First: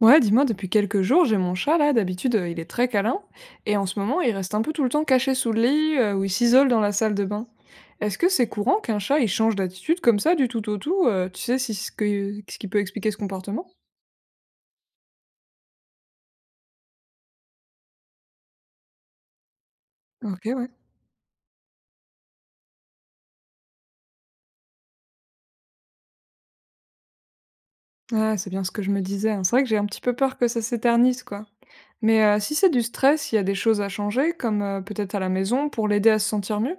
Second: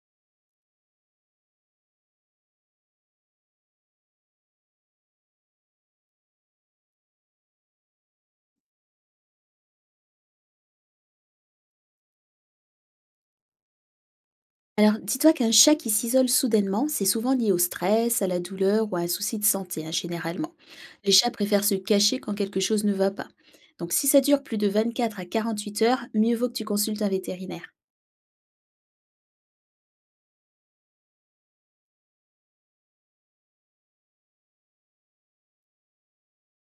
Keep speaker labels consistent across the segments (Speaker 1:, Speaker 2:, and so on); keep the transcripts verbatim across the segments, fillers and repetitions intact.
Speaker 1: Ouais, dis-moi, depuis quelques jours, j'ai mon chat là. D'habitude, euh, il est très câlin, et en ce moment, il reste un peu tout le temps caché sous le lit euh, ou il s'isole dans la salle de bain. Est-ce que c'est courant qu'un chat il change d'attitude comme ça du tout au tout euh, Tu sais si ce que ce qui peut expliquer ce comportement?
Speaker 2: Alors, dis-toi qu'un chat qui s'isole soudainement, c'est souvent lié au stress, à la douleur ou à un souci de santé, hein,
Speaker 1: Ok,
Speaker 2: généralement.
Speaker 1: ouais.
Speaker 2: Les chats préfèrent se cacher quand quelque chose ne va pas. Donc, si ça dure plus de vingt-quatre à quarante-huit heures, mieux vaut que tu consultes un vétérinaire.
Speaker 1: Ah, c'est bien ce que je me disais, hein. C'est vrai que j'ai un petit peu peur que ça s'éternise, quoi. Mais euh, si c'est du stress, il y a des choses à changer, comme euh, peut-être à la maison, pour l'aider à se sentir mieux?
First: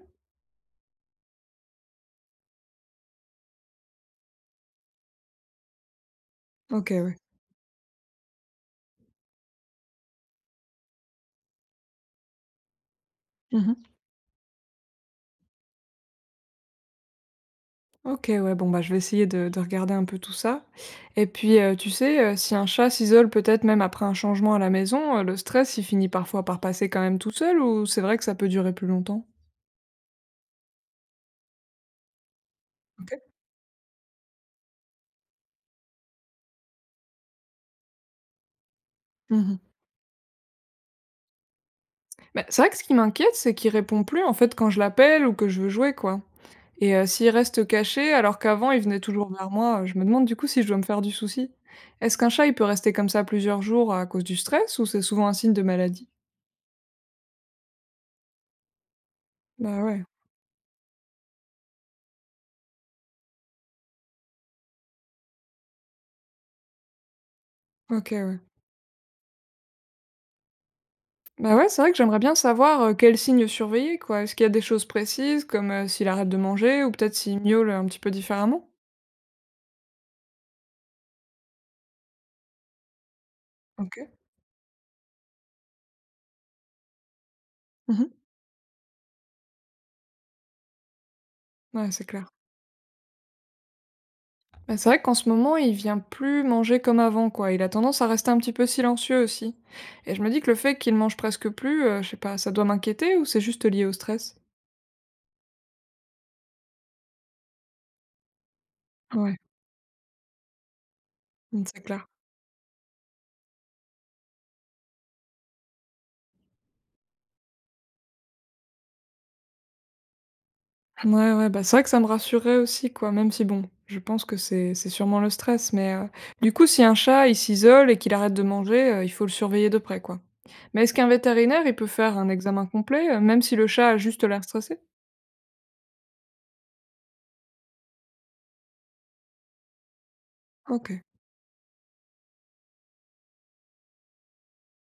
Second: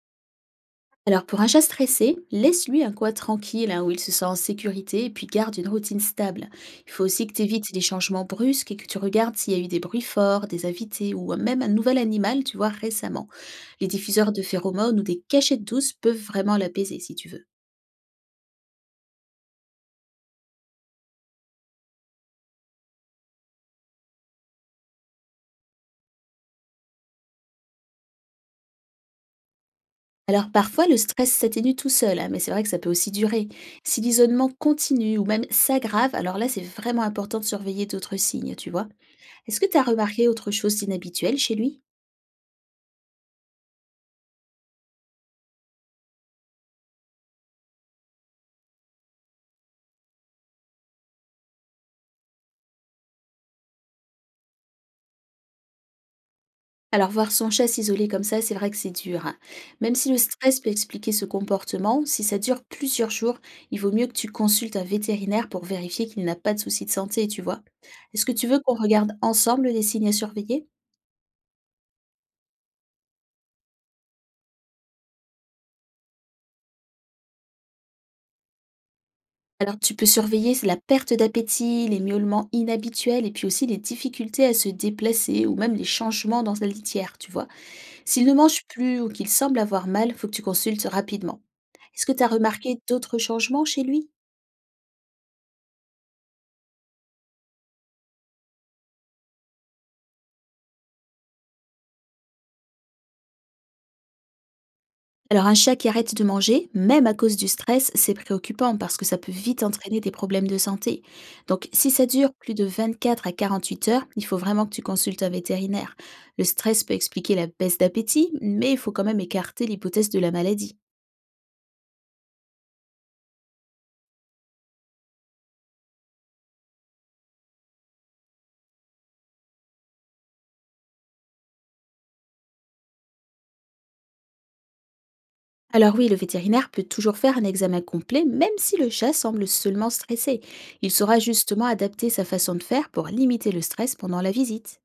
Speaker 2: Alors, pour un chat stressé, laisse-lui un coin tranquille, hein, où il se sent en sécurité, et puis garde une routine stable.
Speaker 1: Ok,
Speaker 2: Il faut
Speaker 1: ouais.
Speaker 2: aussi que tu évites les changements brusques et que tu regardes s'il y a eu des bruits forts, des invités ou même un nouvel animal, tu vois, récemment. Les diffuseurs de phéromones ou des cachettes douces peuvent vraiment l'apaiser si tu veux.
Speaker 1: OK, ouais, bon, bah, je vais essayer de de regarder un peu tout ça. Et puis, heu, tu sais, heu, si un chat s'isole peut-être même après un changement à la maison, heu, le stress, il finit parfois par passer quand même tout seul, ou c'est vrai que ça peut durer plus longtemps?
Speaker 2: Alors parfois, le stress s'atténue tout seul, hein, mais c'est vrai que ça peut aussi
Speaker 1: OK.
Speaker 2: durer. Si l'isolement continue ou même s'aggrave, alors là, c'est vraiment important de surveiller d'autres signes, tu vois. Est-ce
Speaker 1: Mmh.
Speaker 2: que tu as remarqué autre chose d'inhabituel chez lui?
Speaker 1: Bah, c'est vrai que ce qui m'inquiète, c'est qu'il répond plus, en fait, quand je l'appelle ou que je veux jouer, quoi. Et heu, s'il reste caché alors qu'avant il venait toujours vers moi, euh, je me demande du coup si je dois me faire du souci. Est-ce qu'un chat, il peut rester comme ça plusieurs jours à cause du stress, ou c'est souvent un signe de maladie?
Speaker 2: Alors voir son chat s'isoler comme ça, c'est vrai que c'est dur, hein.
Speaker 1: Bah,
Speaker 2: Même
Speaker 1: ouais.
Speaker 2: si le stress peut expliquer ce comportement, si ça dure plusieurs jours, il vaut mieux que tu consultes un vétérinaire pour vérifier qu'il n'a pas de soucis de santé, tu vois.
Speaker 1: OK,
Speaker 2: Est-ce que
Speaker 1: ouais.
Speaker 2: tu veux qu'on regarde ensemble les signes à surveiller?
Speaker 1: Bah ouais, c'est vrai que j'aimerais bien savoir, heu, quels signes surveiller, quoi. Est-ce qu'il y a des choses précises comme, heu, s'il arrête de manger ou peut-être s'il miaule un petit peu différemment?
Speaker 2: Alors, tu peux surveiller la perte d'appétit, les miaulements inhabituels et puis aussi les
Speaker 1: OK.
Speaker 2: difficultés à se déplacer ou même les changements dans sa litière, tu vois.
Speaker 1: Mmh.
Speaker 2: S'il ne mange plus ou qu'il semble avoir mal, faut que tu consultes rapidement.
Speaker 1: Ouais, c'est
Speaker 2: Est-ce que tu
Speaker 1: clair.
Speaker 2: as remarqué d'autres changements chez lui?
Speaker 1: Bah, c'est vrai qu'en ce moment, il vient plus manger comme avant, quoi. Il a tendance à rester un petit peu silencieux aussi, et je me dis que le fait qu'il mange presque plus, heu, je sais pas, ça doit m'inquiéter ou c'est juste lié au stress?
Speaker 2: Alors, un chat qui arrête de manger, même à cause du stress, c'est préoccupant parce que ça peut
Speaker 1: Ouais,
Speaker 2: vite entraîner des problèmes de santé.
Speaker 1: mmh,
Speaker 2: Donc,
Speaker 1: c'est
Speaker 2: si ça
Speaker 1: clair.
Speaker 2: dure plus de vingt-quatre à quarante-huit heures, il faut vraiment que tu consultes un vétérinaire. Le stress peut expliquer la baisse d'appétit, mais il faut quand même écarter l'hypothèse de la maladie.
Speaker 1: Ouais, ouais, bah, c'est vrai que ça me rassurait aussi, quoi, même si bon, je pense que c'est c'est sûrement le stress, mais heu, du coup, si un chat, il s'isole et qu'il arrête de manger, heu, il faut le surveiller de près, quoi. Mais est-ce qu'un vétérinaire, il peut faire un examen complet, heu, même si le chat a juste l'air stressé?
Speaker 2: Alors oui, le vétérinaire peut toujours faire un examen complet, même si le chat semble seulement stressé. Il
Speaker 1: OK.
Speaker 2: saura justement adapter sa façon de faire pour limiter le stress pendant la visite.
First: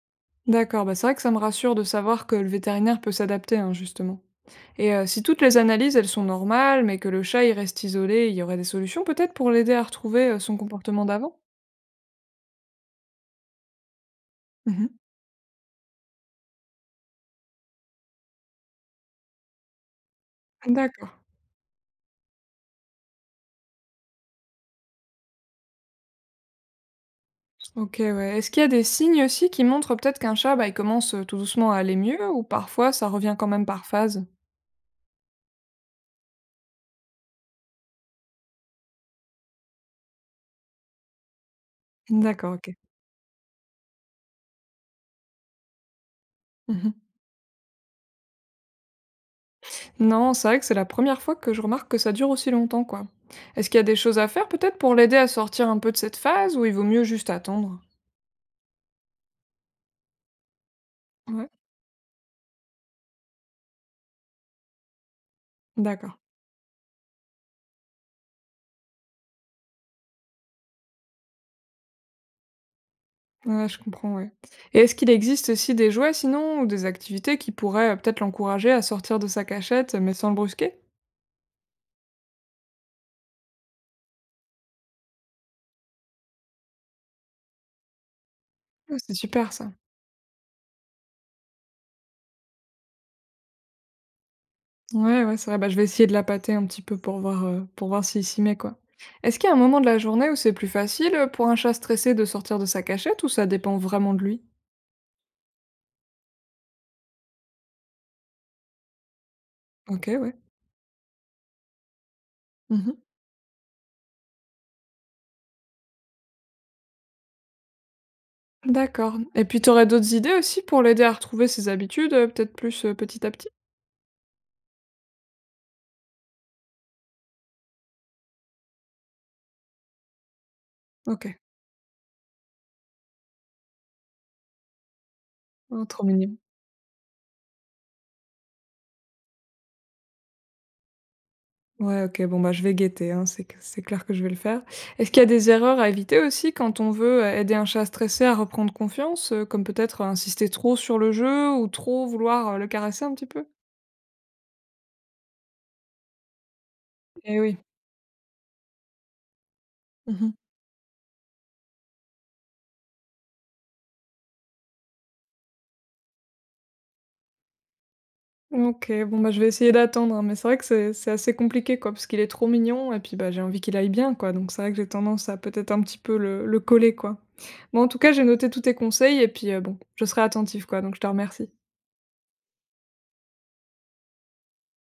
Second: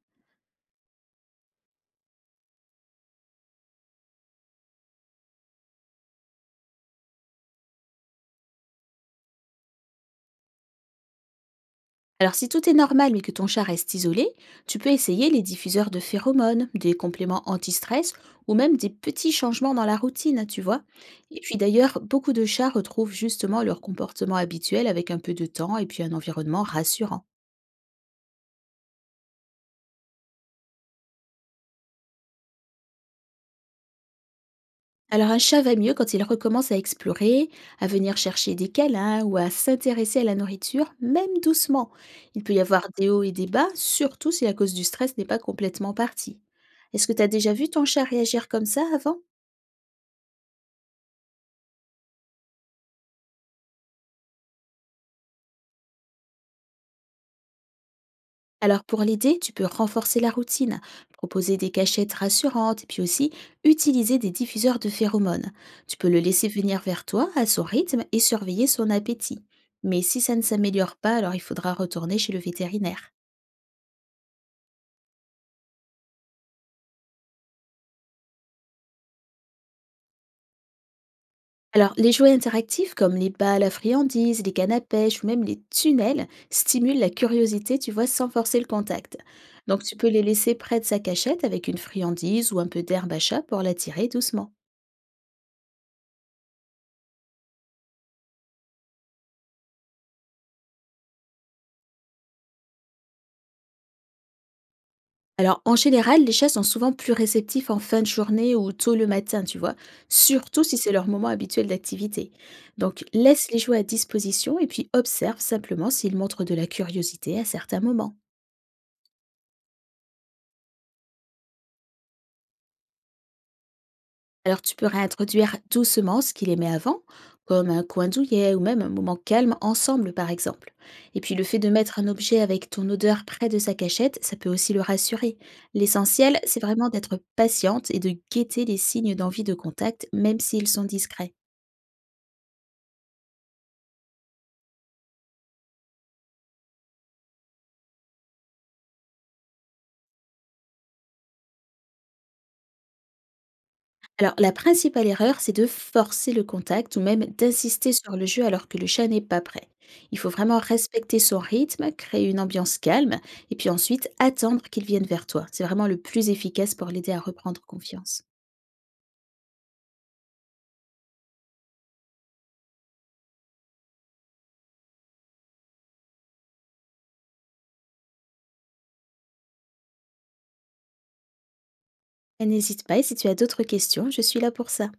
Speaker 1: D'accord, bah, c'est vrai que ça me rassure de savoir que le vétérinaire peut s'adapter, hein, justement. Et heu, si toutes les analyses, elles sont normales, mais que le chat, il reste isolé, il y aurait des solutions peut-être pour l'aider à retrouver, heu, son comportement d'avant?
Speaker 2: Alors si tout est normal mais que ton chat reste isolé, tu
Speaker 1: Mmh.
Speaker 2: peux essayer les diffuseurs de phéromones, des compléments anti-stress ou même des petits changements dans la routine, tu vois.
Speaker 1: D'accord.
Speaker 2: Et puis d'ailleurs, beaucoup de chats retrouvent justement leur comportement habituel avec un peu de temps et puis un environnement rassurant.
Speaker 1: OK, ouais. Est-ce qu'il y a des signes aussi qui montrent peut-être qu'un chat, bah, il commence euh, tout doucement à aller mieux, ou parfois ça revient quand même par phase?
Speaker 2: Alors un chat va mieux quand il recommence à explorer, à venir chercher des câlins ou à s'intéresser à la nourriture, même doucement. Il peut
Speaker 1: D'accord,
Speaker 2: y
Speaker 1: ok.
Speaker 2: avoir des hauts et des bas, surtout si la cause du stress n'est pas complètement partie.
Speaker 1: Mhm.
Speaker 2: Est-ce que tu as déjà vu ton chat réagir comme ça avant?
Speaker 1: Non, c'est vrai que c'est la première fois que je remarque que ça dure aussi longtemps, quoi. Est-ce qu'il y a des choses à faire peut-être pour l'aider à sortir un peu de cette phase, ou il vaut mieux juste attendre?
Speaker 2: Alors pour l'aider, tu peux renforcer la routine,
Speaker 1: Ouais,
Speaker 2: proposer des cachettes rassurantes et puis aussi utiliser des diffuseurs de phéromones. Tu peux le
Speaker 1: d'accord.
Speaker 2: laisser venir vers toi à son rythme et surveiller son appétit. Mais si ça ne s'améliore pas, alors il faudra retourner chez le vétérinaire.
Speaker 1: Ouais, je comprends, ouais. Et est-ce qu'il existe aussi des jouets sinon ou des activités qui pourraient euh, peut-être l'encourager à sortir de sa cachette mais sans le brusquer?
Speaker 2: Alors, les jouets interactifs comme les balles à friandises, les cannes à pêche ou même les tunnels stimulent la curiosité, tu vois, sans forcer le
Speaker 1: Oh, c'est
Speaker 2: contact.
Speaker 1: super ça.
Speaker 2: Donc, tu peux les laisser près de sa cachette avec une friandise ou un peu d'herbe à chat pour l'attirer doucement.
Speaker 1: Ouais, ouais, c'est vrai, bah, je vais essayer de la pâter un petit peu pour voir, heu, pour voir s'il s'y met, quoi. Est-ce qu'il y a un moment de la journée où c'est plus facile, heu, pour un chat stressé de sortir de sa cachette, ou ça dépend vraiment de lui?
Speaker 2: Alors, en général, les chats sont souvent plus réceptifs en fin de journée ou tôt le matin, tu vois,
Speaker 1: OK, ouais.
Speaker 2: surtout si c'est leur moment habituel d'activité.
Speaker 1: Mmh.
Speaker 2: Donc, laisse les jouets à disposition et puis observe simplement s'ils montrent de la curiosité à certains moments.
Speaker 1: D'accord, et puis t'aurais d'autres idées aussi pour l'aider à retrouver ses habitudes, heu, peut-être plus, heu, petit à petit?
Speaker 2: Alors tu peux réintroduire doucement ce qu'il aimait avant, comme un coin douillet ou même un moment calme ensemble par exemple. Et puis
Speaker 1: OK.
Speaker 2: le fait de mettre un objet avec ton odeur près de sa cachette, ça peut aussi le rassurer.
Speaker 1: Oh, trop mignon.
Speaker 2: L'essentiel, c'est vraiment d'être patiente et de guetter les signes d'envie de contact, même s'ils sont discrets.
Speaker 1: Ouais, OK, bon, bah, je vais guetter, hein, c'est c c'est clair que je vais le faire. Est-ce qu'il y a des erreurs à éviter aussi quand on veut, heu, aider un chat stressé à reprendre confiance, heu, comme peut-être euh, insister trop sur le jeu ou trop vouloir, heu, le caresser un petit peu?
Speaker 2: Alors, la principale erreur, c'est de forcer le contact ou même
Speaker 1: Eh oui.
Speaker 2: d'insister sur le jeu alors que le chat n'est pas prêt. Il faut
Speaker 1: Mmh.
Speaker 2: vraiment respecter son rythme, créer une ambiance calme et puis ensuite attendre qu'il vienne vers toi. C'est vraiment le plus efficace pour l'aider à reprendre confiance.
Speaker 1: OK, bon, bah, je vais essayer d'attendre, hein, mais c'est vrai que c'est c'est assez compliqué, quoi, parce qu'il est trop mignon et puis, bah, j'ai envie qu'il aille bien, quoi, donc c'est vrai que j'ai tendance à peut-être un petit peu le le coller, quoi. Bon, en tout cas, j'ai noté tous tes conseils et puis, heu, bon, je serai attentive, quoi, donc je te remercie.
Speaker 2: Et n'hésite pas, et si tu as d'autres questions, je suis là pour ça.